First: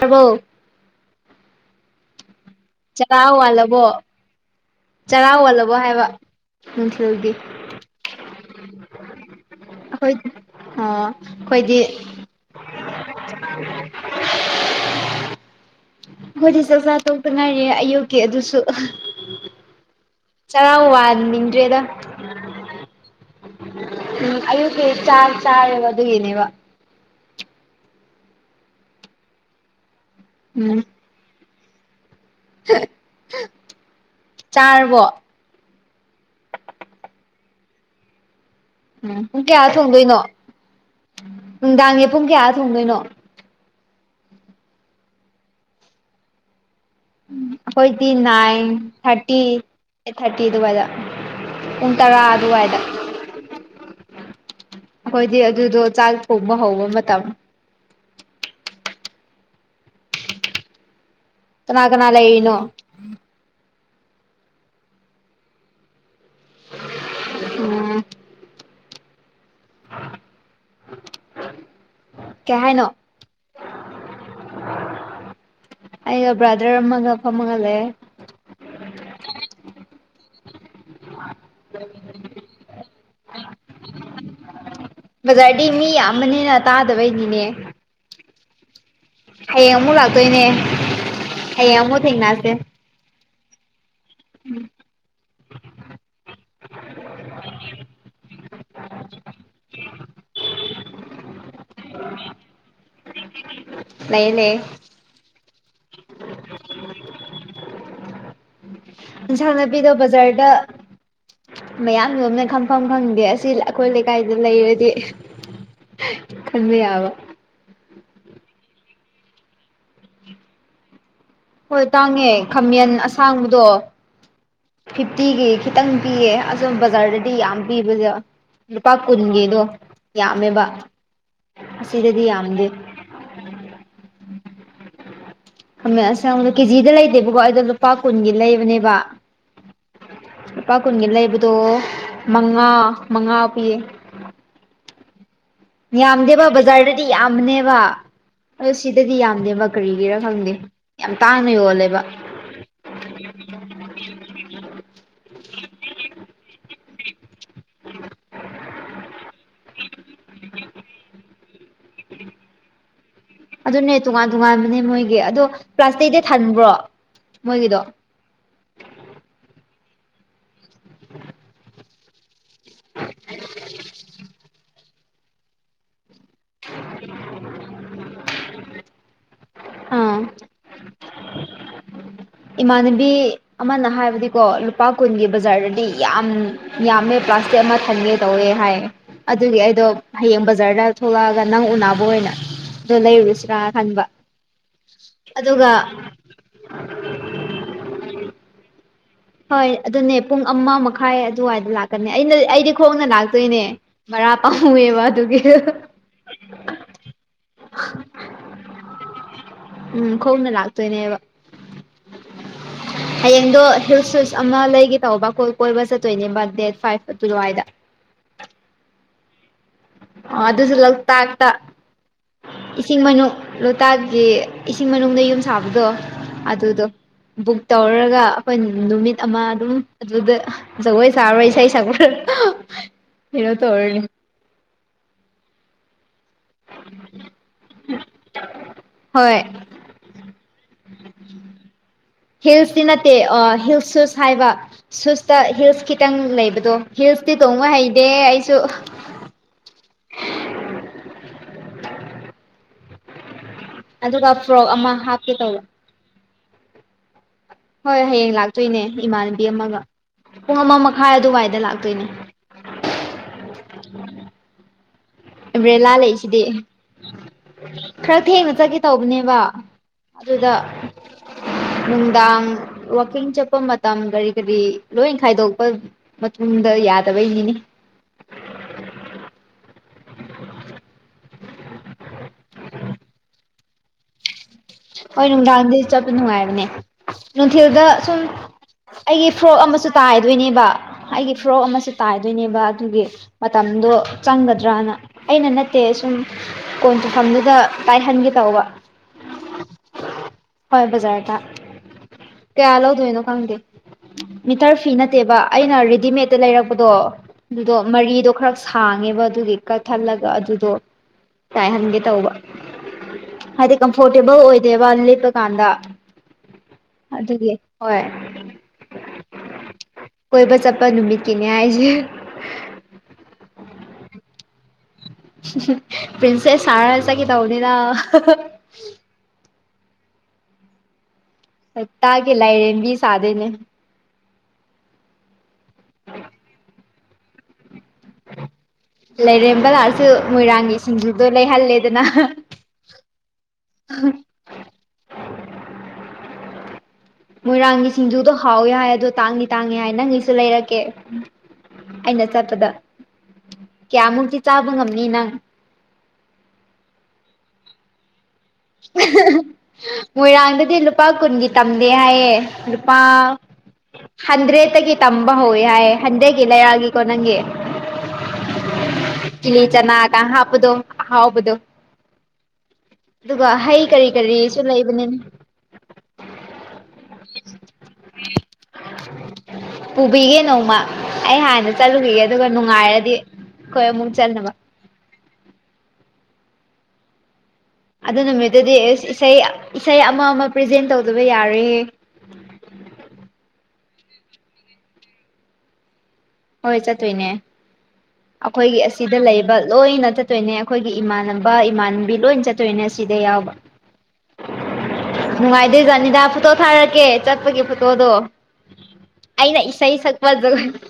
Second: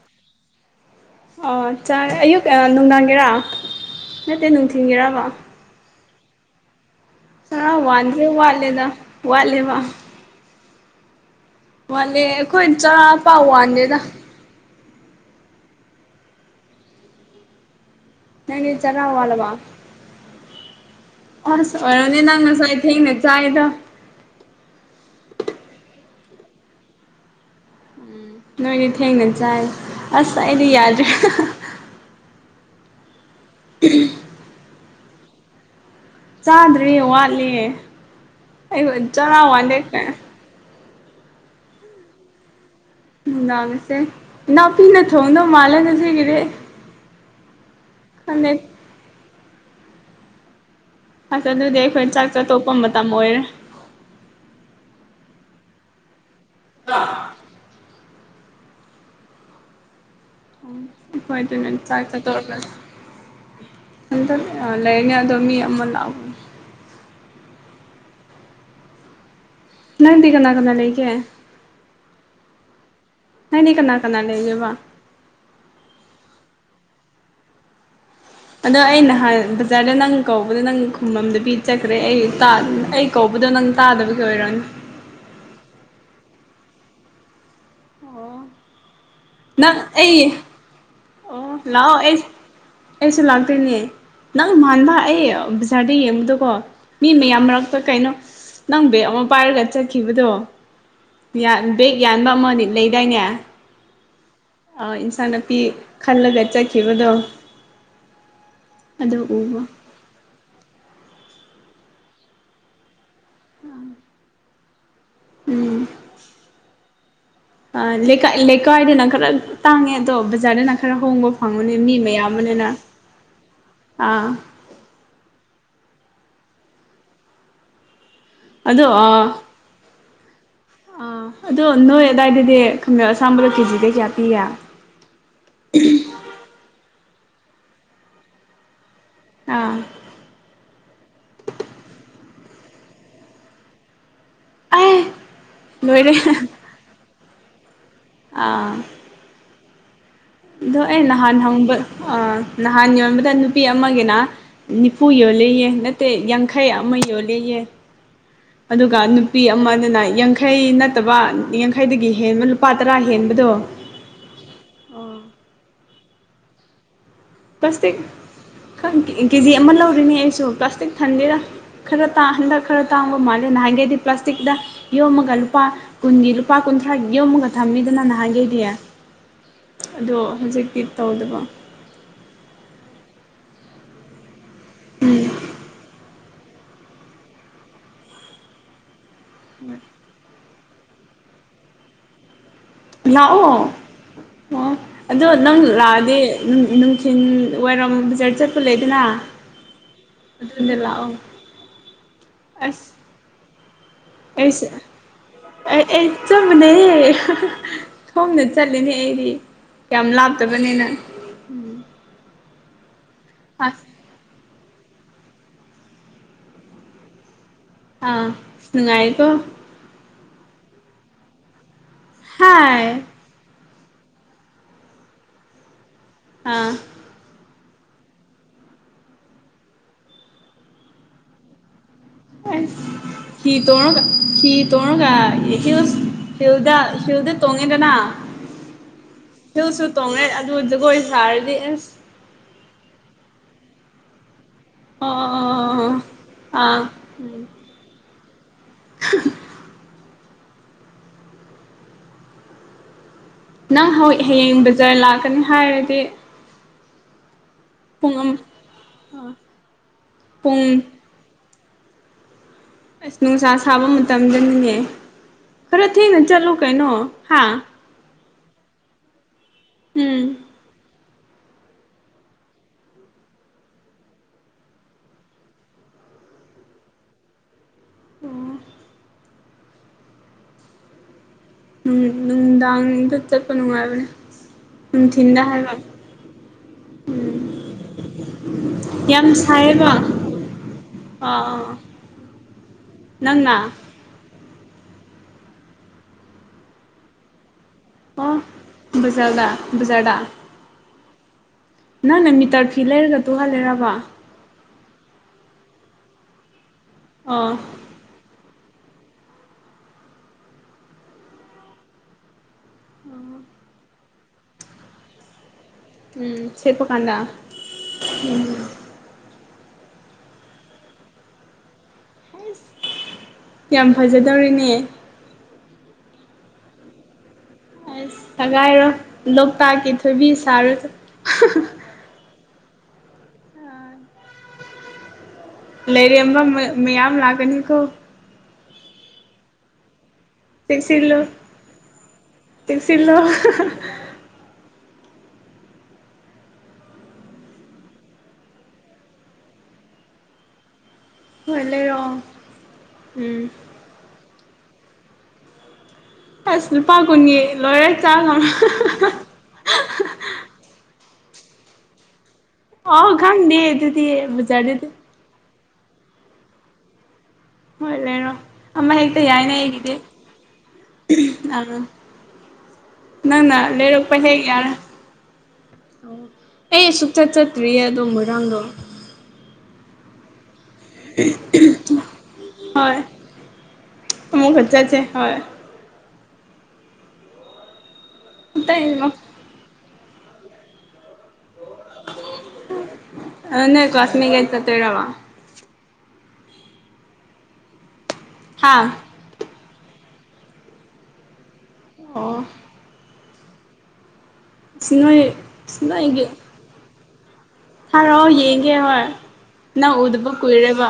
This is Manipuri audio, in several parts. ꯍꯕꯣ ꯑꯣꯆꯥ ꯑꯨ ꯆꯔꯥ ꯋꯥꯜꯂꯕꯣ ꯅꯠꯇꯦ ꯅꯨꯡꯊꯤꯟꯒꯤꯔ ꯆꯔꯥ ꯑꯣꯜꯂꯕꯣ ꯍꯥꯏꯕ ꯅꯨꯡꯊꯤꯜꯗꯤ ꯑ ꯋꯥꯗꯦ ꯋꯥꯂꯦꯅ ꯋꯥꯂꯦ ꯃꯥ ꯀꯣꯏ ꯍ ꯋꯥꯅꯦꯦ ꯑꯩꯈꯣꯏ ꯆ ꯄꯥꯎ ꯋꯥꯅꯦꯦꯗ ꯑꯩꯈꯣꯏꯗꯤ ꯆꯥꯛꯆꯥꯥ ꯇꯣꯛꯇ ꯉꯥꯏꯔꯤꯌ‌ꯦ ꯑꯌꯨꯛ ꯅꯪ ꯆꯂꯋꯥꯜꯕ ꯆꯔꯥ ꯋꯥꯟꯅꯤꯡꯗ꯭ꯔꯦꯗ ꯅꯪ ꯉꯣ ꯍ ꯅ [inaudible] ꯎꯝ ꯑꯌꯨꯛꯀꯤꯤ ꯆꯥ ꯆꯥꯕ ꯑꯗꯨꯒꯤꯅꯦꯕ ꯅꯣꯏꯗꯤ ꯊꯦꯡꯅ ꯆꯥꯏ ꯑꯁ ꯑꯩꯗꯤ ꯎꯝ ꯌꯥꯗ꯭ꯔꯦ [unintelligible] ꯎ ꯆꯥꯔꯕꯣ ꯆꯥꯗ꯭ꯔꯔꯤ ꯋꯥꯠꯂꯤ ꯑꯩ ꯎꯝ ꯆꯔꯥ ꯄꯨꯡ ꯀꯌꯥ ꯋꯥꯟꯗꯦ ꯊꯣꯡꯗꯣꯏꯅꯣ ꯅꯨꯡꯗꯥꯡꯒꯤ ꯄꯨꯡ ꯀꯌꯥ ꯊꯣꯡꯗꯣꯏꯅꯣ ꯅꯨꯡꯗꯥꯡꯉꯁꯦ ꯏ ꯅꯥꯎꯄꯤꯅ ꯊꯣꯡꯗꯧ ꯃꯥꯜꯂꯦ ꯉꯁꯤꯒꯤꯗꯤ ꯎ ꯑꯩꯈꯣꯏꯗꯤ ꯈꯪꯗꯦ ꯅꯥꯏꯟ ꯊꯥꯔꯇꯤ ꯑꯩꯠ ꯊꯥꯔꯇꯤ ꯑꯗꯨꯋꯥꯗ ꯐꯁ ꯑꯗꯨꯗꯤ ꯑꯩꯈꯣꯏ ꯆꯥꯛ ꯆꯥꯠꯇꯣꯛꯄ ꯃꯇꯝ ꯑꯣꯏꯔꯦ ꯑꯩꯈꯣꯏꯗꯤ ꯑꯗꯨꯗꯣ ꯆꯥꯛ ꯊꯣꯡꯕ ꯍꯧꯕ ꯃꯇꯝ ꯍꯣꯏ ꯇ ꯅ ꯀꯅꯥ ꯆꯥ ꯀꯅꯥ ꯆ ꯂꯩꯔꯤꯅꯣ ꯇꯧꯔꯂ ꯅꯇ ꯂꯩ ꯂꯩꯅꯦ ꯑꯗꯨꯣ ꯃꯤ ꯑꯃ ꯎꯝ ꯅꯪꯗꯤ ꯀꯅꯥ ꯀꯅꯥ ꯂꯩꯒꯦ ꯀꯩ ꯍꯥꯏꯅꯣ ꯅꯪꯗꯤ ꯀꯅꯥ ꯀꯅꯥ ꯂꯩꯒꯦꯕ ꯑꯩꯒ ꯕ꯭ꯔꯥꯗꯔ ꯑꯃꯒ ꯐꯝꯃꯒ ꯂꯩ꯭ꯌ‌ꯦ ꯑꯗꯣ ꯑꯩ ꯅꯍꯥꯟ ꯕꯖꯥꯔꯗ ꯅꯪ ꯀꯧꯕꯗ ꯅꯪ ꯈꯨꯃꯝꯗ ꯄꯤ ꯆꯠꯈ꯭ꯔꯦ ꯑꯩ ꯑꯩ ꯀꯧꯕꯗꯣ ꯅꯪ ꯇꯥꯗꯕꯒꯤ ꯑꯣꯏꯔꯅꯤ ꯕꯖꯥꯔꯗꯤ ꯃꯤ ꯌꯥꯝꯕꯅꯤꯅ ꯇꯥꯗꯕꯩꯅꯤꯅꯦ ꯑꯣ ꯍꯌꯦꯡ ꯅꯪ ꯑꯃꯨꯛ ꯑꯩ ꯂꯥꯛꯇꯣꯏꯅꯦ ꯑꯣ ꯍꯌꯦꯡ ꯂꯑꯣ ꯑꯃꯨꯛ ꯑꯦ ꯊꯦꯡꯅꯁꯦ ꯑꯦꯁꯨ ꯂꯥꯛꯗꯣꯏꯅꯤ ꯅꯪ ꯃꯥꯟꯕ ꯑꯩ ꯕꯖꯥꯔꯗ ꯌꯦꯡꯕꯗꯀꯣ ꯃꯤ ꯃꯌꯥꯝ ꯃꯔꯛꯇ ꯀꯩꯅꯣ ꯅꯪ ꯕꯦꯦꯛ ꯑꯃ ꯄꯥꯏꯔꯒ ꯆꯠꯈꯤꯕꯗꯣ ꯕꯦꯦꯛ ꯌꯥꯟꯕ ꯑꯃꯅꯤ ꯂꯩꯗꯥꯏꯅꯦ ꯂꯩ ꯂꯩꯦ ꯑꯥ ꯏꯟꯁꯥꯡ ꯅꯥꯄꯤ ꯈꯜꯂꯒ ꯆꯠꯈꯤꯕꯗꯣ ꯑꯗꯨ ꯏꯟꯁꯥꯡ ꯎꯕ ꯅꯥꯄꯤꯗꯣ ꯕꯖꯥ꯭ꯔꯗ ꯃꯌꯥꯝ ꯂꯣꯝꯅ ꯈꯝꯐꯝ ꯈꯪꯗꯦ ꯑꯁꯤ ꯑꯩꯈꯣꯏ ꯂꯩꯀꯥꯏꯗ ꯂꯩꯔꯗꯤ ꯎꯝ ꯈꯟꯕꯤ ꯌꯥꯕ ꯂꯩꯀꯥꯏꯗꯅ ꯈꯔ ꯇꯥꯡꯉꯦ ꯑꯗꯣ ꯕꯖꯥꯔꯗꯅ ꯈꯔ ꯍꯣꯡꯉꯣ ꯍꯣꯏ ꯇꯥꯡꯉꯦ ꯈꯥꯃꯟ ꯑꯁꯥꯡꯕꯗꯣ ꯑꯥ ꯐꯤꯐꯇꯤꯒꯤ ꯈꯤꯇꯪ ꯄꯤꯌꯦ ꯑꯗꯣ ꯕꯖꯥꯔꯗꯗꯤ ꯌꯥꯝ ꯄꯤꯕꯗ ꯑꯗꯣ ꯂꯨꯄꯥ ꯑꯥ ꯀꯨꯟꯒꯤꯗꯣ ꯌꯥꯝꯃꯦꯕ ꯑꯥ ꯑꯗꯣ ꯅꯣꯏ ꯑꯁꯤꯗꯗꯤ ꯑꯗꯥꯋꯥꯏꯗꯗꯤ ꯌꯥꯝꯗꯦ ꯈꯝꯗ ꯑꯁꯥꯝꯕꯗꯣ ꯀꯦꯖꯤꯗꯩ ꯀꯌꯥ ꯄꯤꯒꯦ ꯑꯁꯗ ꯀꯦꯖꯤꯗ ꯂꯩꯇꯦꯕꯀꯣ ꯑꯩꯗ ꯂꯨꯄꯥ ꯀꯨꯟꯒꯤ ꯂꯩꯕꯅꯦꯕ ꯑꯥ ꯂꯨꯄꯥ ꯀꯨꯟꯒꯤ ꯂꯩꯕꯗꯣ ꯃꯉꯥ ꯃꯉꯥ ꯄꯤꯌꯦ ꯑꯦ ꯂꯣꯏꯔꯦ ꯌꯥꯝꯗꯦꯕ ꯕꯖꯥ꯭ꯔꯗꯗꯤ ꯌꯥꯝꯕꯅ‌ꯦꯕ ꯑꯥ ꯑꯗꯨꯁꯤꯗ ꯗꯤ ꯌꯥꯝꯗꯦ ꯀꯔꯤꯒꯤꯔ ꯈꯪꯗꯦ ꯑꯗꯣ ꯑꯩ ꯌꯥꯝ ꯅꯍꯥꯟ ꯇꯥꯡꯅ ꯍꯪꯕ ꯌꯣꯜꯂꯦꯕ ꯅꯍꯥꯟ ꯌꯣꯟꯕꯗ ꯅꯨꯄꯤ ꯑꯃꯒꯤꯅ ꯅꯤꯐꯨ ꯌꯣꯜꯂꯦꯌꯦ ꯅꯠꯇꯦ ꯌꯥꯡꯈꯩ ꯑꯃ ꯌꯣꯜꯂꯦꯌꯦ ꯑꯗꯨꯒ ꯅꯨꯄꯤ ꯑꯃꯅꯅ ꯌꯥꯡꯈꯩ ꯅꯠꯇꯕ ꯌꯥꯡꯈꯩꯗꯒꯤ ꯍꯦꯟꯕ ꯂꯨꯄꯥ ꯇꯔꯥ ꯍꯦꯟꯕꯗꯣ ꯑꯗꯨꯅꯦ ꯇꯣꯉꯥꯟ ꯇꯣꯉꯥꯟꯕꯅꯦ ꯃꯣꯏꯒꯤ ꯑꯗꯣ ꯄ꯭ꯂꯥꯁꯇꯤꯗꯤ ꯊꯟꯕ꯭ꯔꯣ ꯃꯣꯏꯒꯤꯗꯣ ꯄ꯭ꯂꯥꯁꯇꯤꯛ ꯈ ꯀꯦꯖꯤ ꯑꯃ ꯂꯧꯔꯤꯅꯦ ꯑꯩꯁꯨ ꯄ꯭ꯂꯥꯁꯇꯤꯛ ꯊꯟꯗꯦꯔꯥ ꯈꯔ ꯇꯥꯡꯗ ꯈꯔ ꯇꯥꯡꯉꯒ ꯃꯥꯜꯂꯦ ꯅ ꯍꯪꯦꯗꯤ ꯄ꯭ꯂꯥꯁꯇꯤꯛꯗ ꯌꯣꯃꯒ ꯂꯨꯄꯥ ꯀꯨꯟꯒꯤ ꯂꯨꯄꯥ ꯀꯨꯟꯊ꯭ꯔꯥ ꯌꯣꯝꯃꯒ ꯊꯝꯕꯤꯗꯅ ꯅꯍꯥꯟꯒꯦꯗꯤ ꯑꯗꯣ ꯑꯥ ꯍꯧꯖꯤꯛꯇꯤ ꯇꯧꯗꯕ ꯏꯃꯥꯟꯅꯕꯤ ꯑꯃꯅ ꯍꯥꯏꯕꯗꯤꯀꯣ ꯂꯨꯄꯥ ꯎꯝ ꯀꯨꯟꯒꯤ ꯕꯖꯥꯔꯗꯗꯤ ꯌꯥꯝ ꯌꯥꯝꯃꯦ ꯄ꯭ꯂꯥꯁꯇꯤꯛ ꯑꯃ ꯊꯟꯒꯦ ꯇꯧꯋꯦ ꯍꯥꯏ ꯑꯗꯨꯒꯤ ꯑꯩꯗꯣ ꯍꯌꯦꯡ ꯕꯖꯥ꯭ꯔꯗ ꯊꯣꯛꯂꯛꯑꯒ ꯅꯪ ꯎꯅꯕ ꯑꯣꯏꯅ ꯑꯗ‌ꯣ ꯂꯥꯛꯑꯣ ꯂꯩꯔꯨꯔꯁꯤꯔꯥ ꯈꯟꯕ ꯑꯣ ꯑꯗꯣ ꯅꯪ ꯑꯗꯨꯒ ꯂꯥꯛꯑꯗꯤ ꯅꯨꯡꯊꯤꯜ ꯋꯥꯏꯔꯝ ꯕꯖꯥꯔ ꯆꯠꯄ ꯂꯩꯗꯅ ꯍꯣꯏ ꯑꯗꯨꯅꯦ ꯄꯨꯡ ꯑꯃ ꯑꯗꯨꯗ ꯂꯥꯛꯑꯣ ꯃꯈꯥꯏ ꯑꯗꯨꯋꯥꯏꯗ ꯂꯥꯛꯀꯅꯤ ꯑꯩꯅ ꯑꯩꯗꯤ ꯑꯁ ꯈꯣꯡꯅ ꯂꯥꯛꯇꯣꯏꯅꯦ ꯄꯥꯨ ꯑꯦ ꯋꯥ ꯑꯗꯨ ꯏ ꯆꯕꯅꯦ ꯁꯣꯝꯗ ꯆꯠꯂꯤꯅꯦ ꯑꯩꯗꯤ ꯌꯥꯝ ꯎꯝ ꯈꯣꯡꯅ ꯂꯥꯞꯇꯕꯅꯤꯅ ꯂꯥꯛꯇꯣꯏꯅꯦꯕ ꯍꯌꯦꯡꯗꯣ ꯑꯁ ꯁ ꯑꯃ ꯂꯩꯒꯦ ꯇꯧꯕ ꯀ ꯀꯣꯏꯕ ꯆꯠꯇꯣꯏꯅꯦꯕ ꯗꯦꯠ ꯐꯥꯏꯚ ꯑꯗꯨ ꯑꯗꯨꯋꯥꯏꯗ ꯑꯥ ꯅꯨꯡꯉꯥꯏꯔꯤꯀ‌ꯣ ꯑꯗꯨꯁꯨ ꯂꯣꯛꯇꯥꯛꯇ ꯏꯁꯤꯡ ꯍꯥꯏ ꯃꯅꯨꯡ ꯂꯣꯛꯇꯥꯛꯀꯤ ꯏꯁꯤꯡ ꯃꯅꯨꯡꯗ ꯌꯨꯝ ꯁꯥꯕꯗꯣ ꯑꯥ ꯑꯗꯨꯗꯣ ꯕꯨꯛ ꯇꯧꯔꯒ ꯑꯩꯈꯣꯏ ꯅꯨꯃꯤꯠ ꯑꯃ ꯑꯗꯨꯝ ꯑꯗꯨꯗ ꯖꯒꯣꯏ ꯁꯥꯔꯨꯔꯣꯏ ꯏꯁꯩ ꯁꯛꯄꯨꯔ ꯍꯤ ꯇ‌ꯣꯔꯒ ꯍꯤ ꯇ‌‌ꯣꯔꯒ ꯍꯤ꯭ꯜꯁ ꯁꯤꯦꯜꯗ ꯁꯤꯜꯗ ꯇꯣꯉꯦꯗꯅ ꯍꯣꯏ ꯁꯤꯁꯨ ꯇꯣꯡꯅꯩ ꯑꯗꯨ ꯖꯒꯣꯏ ꯁꯥꯔꯗꯤ ꯑꯁ ꯍꯤꯜꯁꯇꯤ ꯅꯠꯇꯦ ꯍꯤꯜ ꯁꯨꯁ ꯍꯥꯏꯕ ꯑꯣ ꯁꯨꯁꯇ ꯑꯣ ꯍꯤꯜꯁ ꯈꯤꯇꯪ ꯂꯩꯕꯗꯣ ꯑꯥ ꯎꯝ ꯍꯤꯜꯁ ꯦ ꯇꯣꯡꯕ ꯍꯩꯗꯦ ꯑꯩꯁꯨ [inaudible] [unintelligible] ꯅꯪ ꯑꯗꯨꯒ ꯍꯌꯦꯡ ꯐ꯭ꯔꯣꯛ ꯑꯃ ꯕꯖꯥꯔ ꯍꯥꯞꯀꯦ ꯂꯥꯛꯀꯅꯤ ꯇꯧꯕ ꯍꯥꯏꯔꯗꯤ ꯍꯣꯏ ꯄꯨꯡ ꯍꯌꯦꯡ ꯑꯃ ꯂꯥꯛꯇꯣꯏꯅꯦ ꯏꯃꯥꯟꯅꯕꯤ ꯑꯃꯒ ꯄꯨꯡ ꯑꯃ ꯃꯈꯥꯏ ꯑꯗꯨꯋꯥꯏꯗ ꯂꯥꯛꯇꯣꯏꯅꯦ ꯑꯁ ꯅꯨꯡꯁꯥ ꯁꯥꯕ ꯃꯇꯝꯗꯅꯤꯅꯦ ꯈꯔ ꯑꯝꯕ꯭ꯔꯦꯂꯥ ꯊꯦꯡꯅ ꯂꯩꯁꯤꯗꯤ ꯆꯠꯂꯨ ꯀꯩꯅꯣ ꯍꯥ ꯈꯔ ꯊꯦꯡꯅ ꯆꯠꯀꯦ ꯇꯧꯕꯅꯦꯕ ꯑꯗꯨꯗ ꯎꯝ ꯅꯨꯡꯗꯥꯡ ꯋꯥꯋꯀꯤꯡ ꯆꯠꯄ ꯃꯇꯝ ꯀꯔꯤ ꯀꯔꯤ ꯂꯣꯏ ꯈꯥꯏꯗꯣꯛꯄ ꯃꯇꯨꯡꯗ ꯌꯥꯗꯕꯩꯅꯤꯅꯤ ꯑꯣ ꯅꯨꯡꯗꯥꯡꯗ ꯆꯠꯄ ꯅꯨꯡꯉꯥꯏꯕꯅꯦ ꯍꯣꯏ ꯅꯨꯡꯊꯤꯟꯗ ꯍꯥꯏꯕ ꯅꯨꯡꯗꯥꯡꯗ ꯆꯠꯄ ꯅꯨꯡꯉꯥꯏꯕꯅꯦ ꯎꯝ ꯅꯨꯡꯊꯤꯜꯗ ꯁꯨꯝ ꯌꯥꯝ ꯑꯩꯒꯤ ꯐꯣꯔꯣꯛ ꯑꯃꯁꯨ ꯁꯥꯏꯌꯦꯕ ꯇꯥꯏꯗꯣꯏꯅꯦꯕ ꯑꯩꯒꯤ ꯐꯣꯔꯣꯛ ꯑꯥ ꯑꯃꯁꯨ ꯇꯥꯏꯗꯣꯏꯅꯦꯕ ꯑꯗꯨꯒꯤ ꯅꯪꯅ ꯃꯝꯗꯨ ꯆꯪꯒꯗ꯭ꯔꯅ ꯑꯩꯅ ꯅꯠꯇꯦ ꯁꯨꯝ ꯀꯣꯟ ꯇꯨꯝꯐꯝꯗꯨꯗ ꯇꯥꯏꯍꯟꯒꯦ ꯇꯧꯕ ꯕꯖꯥꯜꯗ-ꯕꯖ꯭ꯥꯔꯗ ꯍꯣꯏꯕꯖꯔꯗꯇꯥ ꯅꯪꯅ ꯃꯤꯇꯔ ꯐꯤ ꯂꯩꯔꯒ ꯇꯨꯍꯜꯂꯦꯔꯕ ꯃꯤꯇꯔ ꯐꯤ ꯅꯠꯇꯦꯕ ꯑꯩꯅ ꯔꯦꯗꯤꯃꯦꯗꯠꯇ ꯂꯩꯔꯛꯄꯗꯣ ꯑꯣ ꯑꯗꯨꯗꯣ ꯃꯔꯤꯗꯣ ꯈꯔ ꯁꯥꯡꯉꯦꯕ ꯑꯗꯨꯒꯤ ꯀꯛꯊꯠꯂꯒ ꯑꯗꯨꯗꯣ ꯇꯥꯏꯍꯟꯒꯦ ꯇꯧꯕ ꯍꯥꯏꯗꯤ ꯀꯝꯐꯣꯔꯇꯦꯕꯜ ꯑꯣꯏꯗꯦꯕ ꯂꯦꯞꯄ ꯀꯥꯟꯗ ꯎꯝ ꯁꯦꯄ ꯀꯥꯟꯗ ꯑꯗꯨꯒꯤ ꯍꯣꯏ ꯎꯝ ꯀꯣꯏꯕ ꯆꯠꯄ ꯅꯨꯃꯤꯠꯀꯤꯅꯦ ꯍꯥꯏꯁꯦ ꯌꯥꯝ ꯐꯖꯗꯧꯔꯤꯅꯦ ꯄꯤꯟꯁꯦꯁ ꯁꯥꯥꯔ ꯆꯠ ꯀ‌ꯦ ꯇꯧꯅꯤꯗ ꯉꯥꯏꯔꯣ ꯂꯣꯛꯇꯥꯛꯀꯤ ꯊꯣꯏꯕꯤ ꯁꯥꯔꯨꯆ‌ꯣ [inaudible] ꯂꯥꯏꯔ‌ꯦꯝꯕꯤ ꯁꯥꯗ‌ꯣꯏꯅꯦ ꯂꯩꯔꯦꯝꯕ ꯃꯌꯥꯝ ꯂꯒꯅꯤ ꯍꯀ ꯂꯩꯔꯝꯕ ꯁꯨ ꯃꯣꯏꯔꯥꯡꯒꯤ ꯆꯦꯛꯁꯤꯜꯂꯨ ꯁꯤꯡꯖꯨꯗꯣ ꯂꯩꯍꯜꯂꯦꯗꯅ ꯆꯦꯛꯁꯤꯜꯂꯣ ꯃꯣꯏꯔꯥꯡꯒꯤ ꯁꯤꯡꯖꯨꯗꯣ ꯍꯥꯎꯋꯦ ꯍꯥꯏ ꯑꯗꯣ ꯇꯥꯡꯅꯤ ꯇꯥꯡꯉ ꯍꯥꯏ ꯅꯪ ꯑꯩꯁꯨ ꯂꯩꯔꯛꯀꯦ ꯍꯣꯏ ꯂꯩꯔꯛꯑꯣ ꯑꯩꯅ ꯆꯠꯄꯗ ꯎꯝ ꯀꯌꯥꯃꯨꯛꯇꯤ ꯆꯥꯕ ꯉꯝꯅꯤ ꯅꯪ ꯑꯁ ꯂꯨꯄꯥ ꯀꯨꯟꯒꯤ ꯂꯣꯏꯔ‌ꯦ ꯆꯥꯎꯝ ꯃꯣꯏꯔꯥꯡꯗꯗꯤ ꯂꯨꯄꯥ ꯀꯨꯟꯒꯤ ꯇꯝꯗꯦ ꯍꯥꯏꯌꯦ ꯔꯨꯄꯥ ꯑꯣ ꯈꯪꯗꯦ ꯑꯗꯨꯗꯤ ꯍꯟꯗ꯭ꯔꯦꯠ ꯕꯖꯥꯔꯗꯗꯤ ꯇꯒꯤ ꯇꯝꯕ ꯍꯧꯋꯦ ꯍꯥꯏ ꯍꯟꯗꯛꯀꯤ ꯂꯩꯥꯏꯔꯛꯒꯤꯀꯣ ꯅꯪꯒꯤ ꯍꯣꯏ ꯂꯩꯔꯣ ꯑꯃ ꯍꯦꯛꯇ ꯌꯥꯏꯅꯦ ꯏꯂꯤ ꯑꯩꯒꯤꯗꯤ ꯆꯅꯥꯒ ꯍꯥꯄꯗꫭ ꯑꯍꯥꯎꯕꯗꯨ ꯑꯥ ꯅꯪꯅ ꯍꯩ ꯀꯔꯤ ꯂꯩꯔꯛꯄ ꯍꯦꯛ ꯀꯔꯤꯁꯨ ꯌꯥꯔꯦ ꯂꯩꯕꯅꯤꯅꯦ ꯑꯣ ꯑꯩ ꯑꯁꯨꯛꯆꯠ ꯆꯠꯇ꯭ꯔꯤꯌꯦ ꯑꯗꯣ ꯃꯣꯏꯔꯥꯡꯗꯣ ꯄꯨꯕꯤꯒꯦ ꯅꯣꯡꯃ ꯑꯩ ꯍꯥꯟꯅ ꯆꯠꯂꯨꯈꯤꯒꯦ ꯑꯗꯨꯒ ꯅꯨꯡꯉꯥꯏꯔꯗꯤ ꯑꯩꯈꯣꯏ ꯑꯃꯨꯛ ꯆꯠꯅꯕ ꯆꯆꯦ ꯍꯣꯏ ꯑꯗꯨ ꯅꯨꯃꯤꯠꯇꯨꯗꯤ ꯑꯦꯁ ꯑꯇꯩꯃꯛ ꯏꯁꯩ ꯏꯁꯩ ꯑꯃ ꯑꯃ ꯄ꯭ꯔꯖꯦꯟ ꯇꯧꯗꯕ ꯌꯥꯔꯦ ꯑꯅꯦ ꯀꯥꯁꯃꯤꯒꯥꯏ ꯆꯠꯇꯔꯃ ꯍꯣꯏ ꯆꯠꯇꯣꯏꯅꯦ ꯍꯥ ꯑꯩꯈꯣꯏꯒꯤ ꯑꯁꯤꯗ ꯂꯩꯕ ꯂꯣꯏꯅ ꯆꯠꯇꯣꯏꯅꯦ ꯑꯩꯈꯣꯏꯒꯤ ꯏꯃꯥꯟꯅꯕ ꯏꯃꯥꯟꯅꯕꯤ ꯂꯣꯏ ꯑꯣ ꯆꯠꯇꯣꯏꯅꯦ ꯁꯤꯗ ꯌꯥꯎꯕ ꯑꯁ ꯅꯣꯏ ꯑꯁ ꯅꯨꯡꯉꯥꯏꯗꯦ ꯖꯥꯅꯤꯗꯥ ꯐꯣꯇꯣ ꯊꯥꯔꯛꯀꯦ ꯆꯠꯄꯒꯤ ꯐ ꯍꯥꯏꯔꯛꯑꯣ ꯌꯦꯡꯒꯦ ꯍꯣꯏ ꯅꯪ ꯏꯁꯩ ꯎꯗꯕ ꯁꯛꯄ ꯖꯒꯣꯏ ꯀꯨꯏꯔꯦꯕ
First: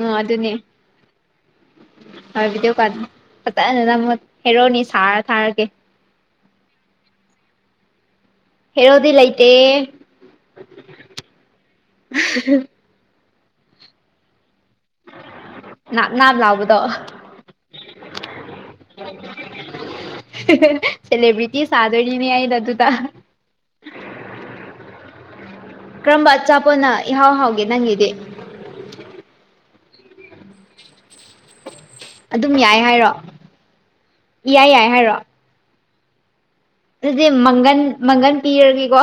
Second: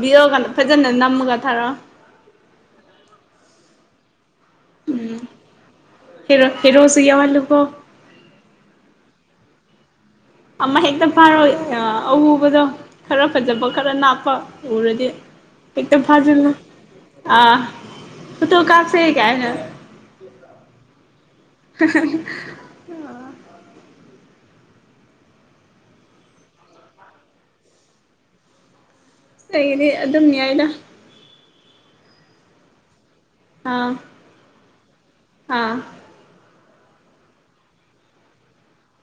ꯕꯤꯒꯌꯒ ꯐꯖꯅ ꯅꯝꯃꯨꯒ ꯊꯥꯔꯣ ꯍꯣꯏ ꯚꯤꯗꯤꯑꯣ ꯀꯥ ꯐꯖꯅꯅ ꯑꯃꯨ ꯍꯥꯏꯔꯛꯑꯣꯅꯤ ꯁꯥꯔ ꯊꯥꯔꯒꯦ ꯍꯦꯔꯣ ꯍꯦꯔꯣꯁꯨ ꯌꯥꯋꯥꯜꯂꯨꯀꯣ ꯍꯗꯤꯂꯥꯏꯇ ꯑꯃ ꯍꯦꯛꯇ ꯐꯥꯔꯣꯏ ꯑꯎꯕꯗꯣ ꯈꯔ ꯐꯖꯕ ꯈꯔ ꯅꯥꯞꯄ ꯎꯔꯗꯤ ꯍꯛꯇꯥ ꯅꯥꯞ ꯅꯥꯞ ꯐꯥꯖꯜꯂꫭ ꯂꯥꯎꯕꯗꯣ ꯑꯥ ꯐꯣꯇꯣ ꯀꯥꯞꯁꯦ ꯀꯥꯏ [unintelligible] ꯁꯦꯂꯦꯕ꯭ꯔꯤꯇꯤ ꯁꯥꯥꯗ‌ꯣꯏꯅꯤꯅ‌ꯦ ꯑꯩꯅ ꯑꯗꯨꯗ ꯀꯔꯝꯕ ꯑꯆꯥꯄꯅ ꯏꯍꯥꯎ ꯍꯥꯎꯒꯦ ꯅꯪꯒꯤꯗꯤ ꯑꯩꯒꯤꯗꯤ ꯑꯗꯨꯝ ꯌꯥꯏꯗ ꯑꯗꯨꯝ ꯌꯥꯏ ꯍꯥꯏꯔꯣ ꯑꯥ ꯏꯌꯥ ꯌꯥꯏ ꯍꯥꯏꯔꯣ ꯑꯥ ꯑꯗꯨꯗꯤ ꯃꯪꯒꯟ ꯃꯪꯒꯟ ꯄꯤꯔꯒꯦꯀꯣ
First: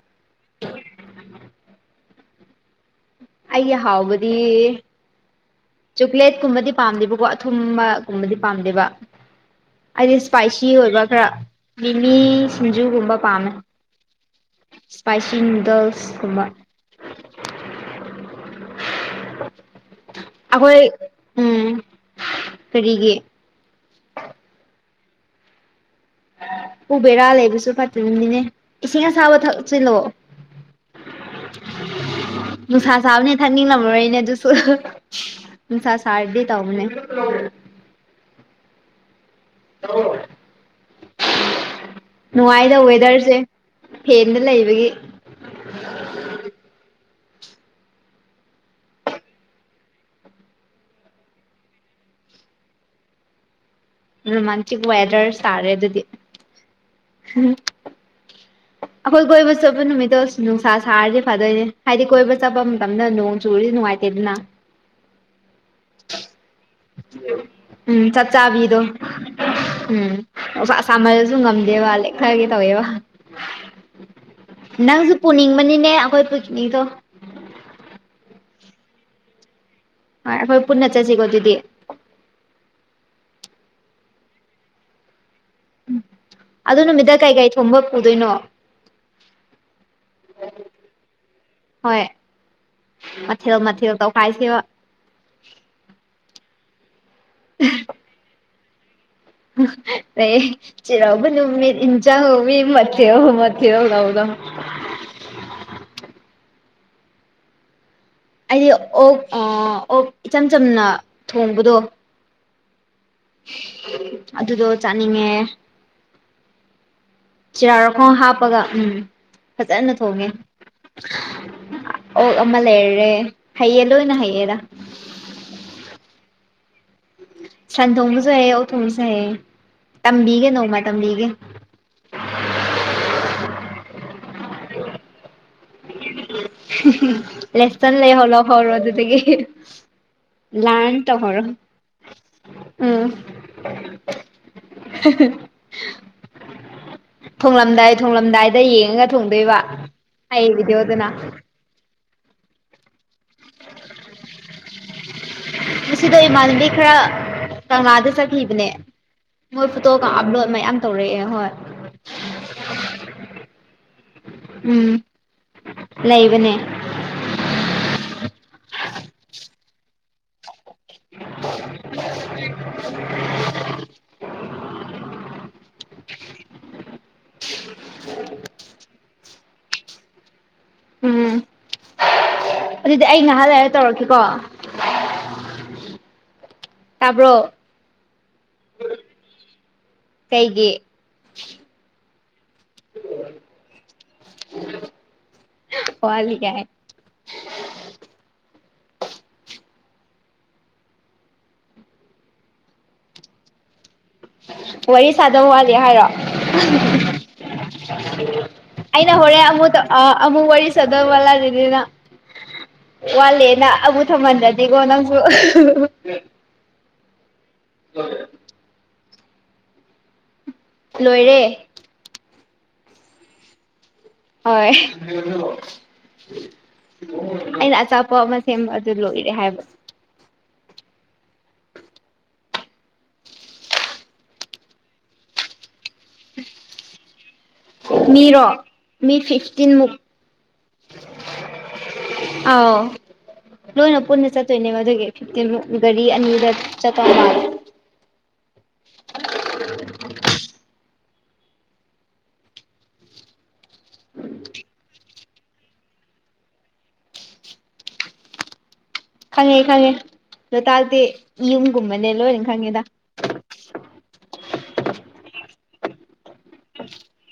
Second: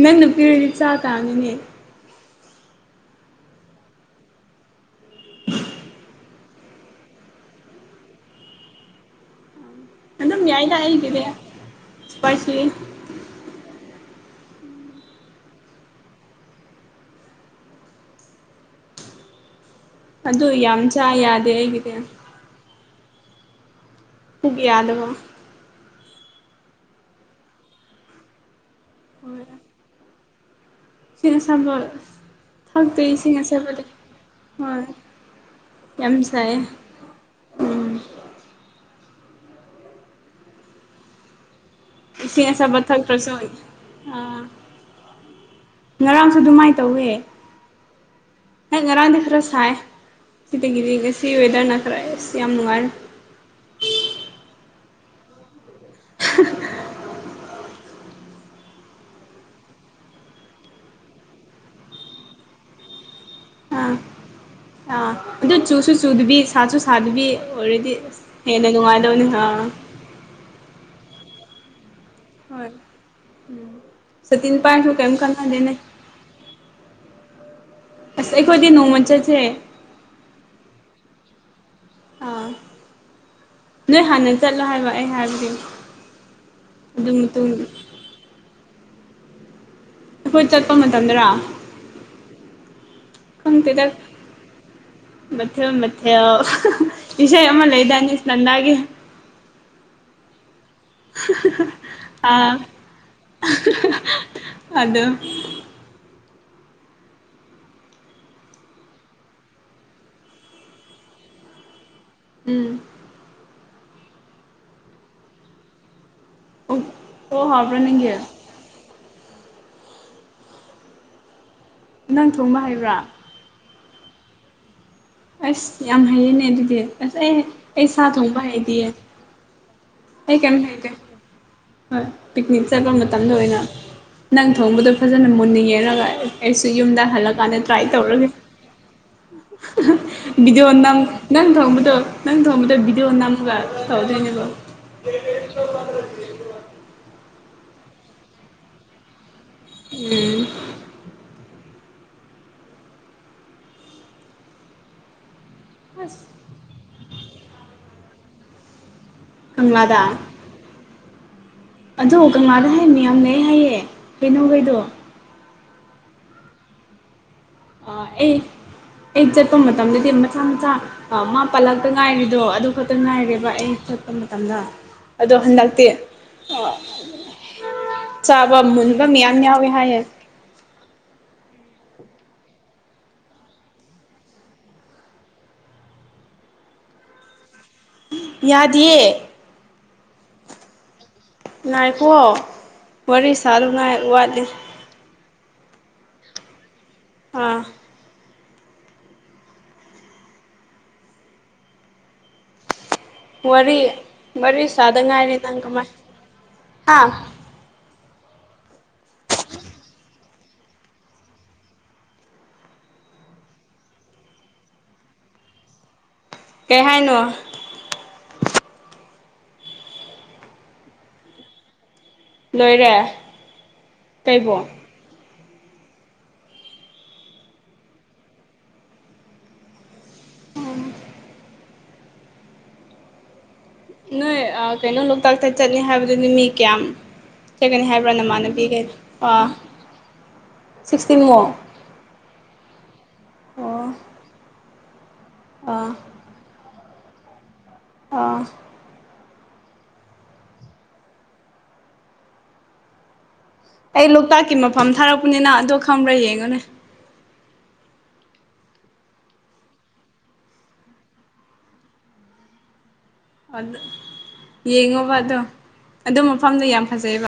ꯅꯪ ꯅꯨꯄꯤꯔꯗꯤ ꯆꯥ ꯇꯥꯝꯅꯤꯅꯦ ꯑꯩꯒꯤ ꯍꯥꯎꯕꯗꯤ ꯆꯣꯀ꯭ꯂꯦꯠꯀꯨꯝꯕꯗꯤ ꯄꯥꯝꯗꯦꯕꯀꯣ ꯑꯊꯨꯝꯕꯒꯨꯝꯕꯗꯤ ꯄꯥꯝꯗꯦꯕ ꯑꯩꯗꯤ ꯑꯗꯨꯝ ꯏ꯭ꯁꯄꯥꯏꯁꯤ ꯌꯥꯏꯗ ꯑꯣꯏꯕ ꯑꯩꯒꯤꯗꯤ ꯈꯔ ꯃꯤꯃꯤ ꯏꯁꯄꯥꯏꯁꯤ ꯁꯤꯡꯖꯨꯒꯨꯝꯕ ꯄꯥꯝꯃꯦ ꯏꯁ꯭ꯄꯥꯏꯁꯤ ꯅꯨꯗꯜꯁꯀꯨꯝꯕ ꯑꯗꯨ ꯌꯥꯝ ꯑꯩꯈꯣꯏ ꯆꯥ ꯌꯥꯗꯦ ꯎꯝ ꯑꯩꯒꯤꯗꯤ ꯀꯔꯤꯒꯤ ꯄꯨꯛ ꯌꯥꯗꯕ ꯎꯕꯦꯔꯥ ꯂꯩꯕꯁꯨ ꯐꯥꯠꯇꯔꯝꯅꯤꯅꯦ ꯏꯁꯤꯡ ꯑꯁꯥꯕ ꯊꯛꯁꯤꯂꯣ ꯐ ꯁ [unintelligible] ꯅꯨꯡꯁꯥ ꯆꯥꯕꯅꯤ ꯑꯁꯥꯕꯗꯤ ꯊꯛꯅꯤꯡꯂꯝꯃꯣꯏꯅꯦ ꯑꯗꯨꯁꯨ ꯍꯣꯏ ꯅꯨꯡꯁꯥ ꯌꯥꯝ ꯁꯥꯔꯗꯤ ꯁꯥꯏꯌꯦ ꯇꯧꯕꯅꯦ ꯎꯝ ꯍ [unintelligible] ꯏꯁꯤꯡ ꯅꯨꯡꯉꯥꯏꯗ ꯑꯁꯥꯕ ꯊꯛꯇ꯭ꯔꯁꯨ ꯋꯦꯗ꯭ꯔꯁꯦ ꯐ‌ꯦꯟꯗ ꯑꯥ ꯂꯩꯕꯒꯤ ꯉꯔꯥꯡꯁꯨ ꯑꯗꯨꯃꯥꯏꯅ ꯇꯧꯋꯦ ꯍꯣꯏ ꯉꯔꯥꯡꯗꯤ ꯈꯔ ꯁꯥꯏ ꯁꯤꯇꯒꯤꯔꯤꯒꯁꯤ ꯋꯦꯗꯔꯅ ꯈꯔ ꯑꯁ ꯌꯥꯝ ꯅꯨꯡꯉꯥꯏꯔꯦ ꯔꯣꯃꯥꯟꯇꯤꯛ ꯋꯦꯗꯔ ꯁꯥꯔꯦ ꯑꯗꯨꯗꯤ ꯑꯩꯈꯣꯏ ꯀꯣꯏꯕ ꯆꯠꯄ ꯅꯨꯃꯤꯠꯇꯣ ꯅꯨꯡꯁꯥ ꯁꯥꯔꯗꯤ ꯐꯥꯗꯣꯏꯅꯦ ꯍꯥꯏꯗꯤ ꯀꯣꯏꯕ ꯆꯠꯄ ꯃꯇꯝꯗ ꯅꯣꯡ ꯆꯨꯔꯤꯗꯤ ꯅꯨꯡꯉꯥꯏꯇꯦ ꯇꯤꯟꯅ ꯑ ꯑꯗꯨ‌ ꯆꯨꯁ ꯁꯨꯁꯨ ꯆꯨꯗꯨꯕꯤ ꯁꯥꯁꯨ ꯁꯥꯗꯨꯕꯤ ꯑꯣꯜꯔꯦꯗꯤ ꯎꯝ ꯆꯞ ꯍꯦꯟꯅ ꯆꯥꯕꯤꯗꯣ ꯅꯨꯡꯉꯥꯏꯗꯕꯅꯤꯍ ꯎꯝ ꯅꯨꯡꯁꯥ ꯁꯥꯃꯜꯂꯖꯨ ꯉꯝꯗꯦꯕ ꯂꯦ ꯈꯔꯒꯤ ꯍꯣꯏ ꯇꯧꯋꯦꯕ ꯁꯇꯤꯟ ꯄꯥꯏꯔꯁꯨ ꯅꯪꯁꯨ ꯀꯩꯝ ꯀꯥꯟꯅꯗꯦꯅꯦ ꯄꯨꯅꯤꯡꯕꯅꯤꯅꯦ ꯑꯩꯈꯣꯏ ꯄꯤꯀꯤꯅꯤꯡꯇꯣ ꯑꯁ ꯑꯩꯈꯣꯏꯗꯤ ꯅꯣꯡꯃ ꯆꯠꯁꯦ ꯍꯣꯏ ꯑꯩꯈꯣꯏ ꯄꯨꯟꯅ ꯆꯠꯁꯤꯀꯣ ꯑꯗꯨꯗꯤ ꯑꯥ ꯅꯣꯏ ꯍꯥꯟꯅ ꯆꯠꯂꯣ ꯍꯥꯏꯕ ꯑꯩ ꯍꯥꯏꯕꯗꯤ ꯑꯗꯨ ꯅꯨꯃꯤꯠꯇ ꯀꯩꯀꯩ ꯊꯣꯡꯕ ꯄꯨꯗꯣꯏꯅꯣ ꯑꯩꯈꯣꯏ ꯆꯠꯄ ꯃꯇꯝꯗꯔꯥ ꯍꯣꯏ ꯃꯊꯦꯜ ꯃꯊꯦꯜ ꯇꯧꯈꯥꯏꯁꯦꯕ ꯃꯊꯦ ꯃꯊꯦ ꯏꯁꯩ ꯑꯃ ꯂꯩꯗꯥꯏꯅ‌ꯦ ꯁꯟꯗꯒꯤ ꯂꯩꯌꯦ ꯆꯩꯔꯥꯎꯕ ꯅꯨꯃꯤꯠ ꯏꯟꯖꯥꯡ ꯍꯥꯎ ꯑꯥ ꯏ ꯃꯊꯦꯜ ꯃꯊꯦꯜ ꯇꯧꯕꯗꯣ ꯑꯗꯨ ꯑꯩ ꯑꯣꯛ ꯑꯣꯛ ꯏꯆꯝ ꯆꯝꯅ ꯊꯣꯡꯕꯗꯣ ꯎꯝ ꯑꯗꯨꯗꯣ ꯆꯥꯅꯤꯡꯉꯦ ꯑꯣꯛ ꯑꯣꯛ ꯍꯥꯎꯕ꯭ꯔꯥ ꯅꯪꯒꯤ ꯆꯤꯔꯥꯛꯈꯣꯡ ꯍꯥꯞꯄꯒ ꯎꯝ ꯐꯖꯅ ꯊꯣꯡꯉꯦ ꯅꯪ ꯑꯣꯛ ꯑꯃ ꯊꯣꯡꯕ ꯍꯩꯕ꯭ꯔꯥ ꯂꯩꯔꯦ ꯍꯌꯦ ꯗꯣꯅ ꯍꯌꯦꯔ ꯑꯁ ꯌꯥꯝ ꯍꯩꯌꯦꯅꯦ ꯑꯗꯨꯗꯤ ꯑꯁ ꯑꯩ ꯑꯩ ꯁꯟ ꯁꯥ ꯊꯣꯡꯕꯁꯨ ꯊꯣꯡꯕ ꯍꯩꯌꯦ ꯑꯣꯛ ꯍꯥꯏꯇꯤꯌꯦ ꯊꯣꯡꯕꯁꯨ ꯍꯩꯌꯦ ꯑꯩ ꯇꯝꯕꯤꯒꯦ ꯀꯩꯝ ꯍꯩꯇꯦ [unintelligible] ꯍꯣꯏ ꯄꯤꯛꯅꯤꯛ ꯆꯠꯄ ꯃꯇꯝꯗ ꯑꯣꯏꯅ ꯅꯪ ꯊꯣꯡꯕꯗꯣ ꯐꯖꯅ ꯃꯨꯟ ꯌꯦꯡ ꯍꯥꯏꯔꯒ ꯑꯩꯁꯨ ꯌꯨꯝꯗ ꯍꯜꯂꯛꯀꯥꯟꯗ ꯇ꯭ꯔꯥꯏ ꯂꯦꯁꯟ ꯇꯧꯔꯒꯦ ꯂꯩꯍꯧ ꯂꯧꯍꯧꯔꯣ ꯑꯗꯨꯗꯒꯤ [unintelligible] ꯕꯤꯗꯤꯑꯣ ꯂꯥꯔꯟ ꯅꯪ ꯇꯧꯍꯧꯔꯣ ꯅꯪꯊꯣꯡꯕꯗꯣ ꯅꯪ ꯊꯣꯡꯕꯗꯣ ꯎꯝ ꯕꯤꯗꯤꯑꯣ ꯅꯝꯃꯒ ꯇꯧꯗꯣꯏꯅꯦꯕꯣ [unintelligible] ꯊꯣꯡꯂꯝꯗꯥꯏ ꯊꯣꯡꯂꯝꯗꯥꯏꯗ ꯌꯦꯡꯉꯒ ꯊꯣꯡꯗꫭꯏꯕ ꯎꯝ ꯑꯩ ꯕꯤꯗꯤꯑꯣꯗꯅ ꯉꯁꯤꯗꯣ ꯑꯁ ꯏꯃꯥꯟꯅꯕꯤ ꯈꯔ ꯀꯪꯂꯥꯗ ꯆꯠꯈꯤꯕꯅꯦ ꯃꯣꯏ ꯀꯪꯂꯥꯗ ꯐꯣꯇꯣꯒ ꯑꯞꯂꯣꯗ ꯃꯌꯥꯝ ꯇꯧꯔꯛꯑꯦ ꯍꯣꯏ ꯑꯗꯣ ꯀꯪꯂꯥꯗ ꯍ‌ꯩ ꯃꯤꯌꯥꯝ ꯂꯩ ꯍꯥꯏꯌꯦ ꯍꯩꯅꯧ ꯈꯩꯗꯣ ꯎꯝ ꯂꯩꯕꯅꯦ ꯑꯩ ꯑꯩ ꯆꯠꯄ ꯃꯇꯝꯗꯗꯤ ꯃꯆꯥ ꯃꯆꯥ ꯑ ꯃꯥ ꯄꯜꯂꯛꯇ ꯉꯥꯏꯔꯤꯗꯣ ꯑꯗꯨ ꯈꯛꯇꯪ ꯉꯥꯏꯔꯦꯕ ꯑꯩ ꯆꯠꯄ ꯃꯇꯝꯗ ꯑꯗꯣ ꯍꯟꯗꯛꯇꯤ ꯆꯥꯕ ꯃꯨꯟꯕ ꯃꯤꯌꯥꯝ ꯌꯥꯎꯋꯦ ꯍꯥꯏꯌꯦ ꯎꯝ ꯑꯗꯨꯗꯤ ꯑꯩ ꯉꯍꯥ ꯂꯩꯔ ꯇꯧꯔꯛꯀꯦꯀꯣ ꯇꯥꯕ꯭ꯔꯣ ꯌꯥꯗꯤꯌꯦ ꯀꯩꯒꯤ ꯅꯥꯏꯈꯣꯋꯣ ꯋꯥꯔꯤ ꯁꯥꯗꯨ ꯉꯥꯏ ꯋꯥꯠꯂꯤ ꯋꯥꯠꯂꯤ ꯀꯥꯏ‌ ꯑꯥ ꯋꯥꯔꯤ ꯃꯔꯤ ꯁꯥꯗ ꯋꯥꯔꯤ ꯉꯥꯐꯔꯤ ꯁꯥꯗꯧ ꯅꯪ ꯋꯥꯠꯂꯤ ꯀꯃꯥꯏ ꯍꯥꯏꯔꯣ ꯍꯥ [unintelligible] ꯑꯩꯅ ꯍꯣꯔꯦꯟ ꯑꯃꯨꯗ ꯑꯃꯨꯛ ꯋꯥꯔꯤ [inaudible] ꯋꯥꯠꯂꯦ ꯅ ꯑꯃꯨ ꯊꯝꯍꯟꯗꯗꯤꯀꯣ ꯅꯪꯁꯨ ꯀꯩ ꯍꯥꯏꯅꯣ ꯍ [unintelligible] ꯂꯣꯏꯔꯦ ꯂꯣꯏꯔꯦ ꯀꯩꯕꯣ ꯍꯣꯏ [unintelligible] ꯑꯣ ꯑꯩꯅ ꯑꯆꯥꯄꯣꯠ ꯑꯃ ꯁꯦꯝꯕ ꯑꯗꯨ ꯂꯣꯏꯔꯦ ꯍꯥꯏꯕ [unintelligible] ꯅꯣꯏ ꯑꯥ ꯀꯩꯅꯣ ꯂꯣꯛꯇꯥꯛꯇ ꯆꯠꯅꯤ ꯍꯥꯏꯕꯗꯨꯗꯤ ꯃꯤ ꯀꯌꯥꯝ ꯆꯩꯒꯅꯤ ꯍꯥꯏꯕ꯭ꯔꯥ ꯃꯤꯔꯣ ꯃꯤ ꯅꯃꯥꯟꯅꯕꯤꯒꯩꯗꯣ ꯐꯤꯐꯇꯤꯟꯃꯨꯛ ꯁꯤꯛꯁꯇꯤꯟꯃꯨꯛ ꯑꯥꯎ ꯑꯣ ꯂꯣꯏꯅ ꯄꯨꯟꯅ ꯆꯠꯇ‌ꯣꯏꯅꯦꯕ ꯑꯗꯨꯒꯤ ꯐꯤꯞꯇꯤꯟ ꯔꯨꯠ ꯑꯥ ꯒꯥꯔꯤ ꯑꯅꯤꯗ ꯆꯠꯄ ꯃꯥꯂ‌ꯦ ꯑꯥ [unintelligible] ꯑꯩ ꯂꯣꯛꯇꯥꯛꯀꯤ ꯃꯐꯝ ꯊꯥꯔꯛꯄꯅꯤꯅ ꯑꯗꯣ ꯈꯪꯕ꯭ꯔꯥ ꯌꯦꯡꯉꯨꯅꯦ ꯈꯪꯉꯦ-ꯈꯪꯉꯦ ꯂꯣꯛꯇꯥꯛꯇꯤ ꯌꯨꯝꯒꯨꯝꯕꯅꯦ ꯂꯣꯏꯅ ꯈꯪꯉꯦꯗ ꯌꯦꯡꯉꯣꯕ ꯑꯗꯣ ꯑꯗꯨ ꯃꯐꯝꯗꯣ ꯌꯥꯝ ꯐꯖꯩꯕ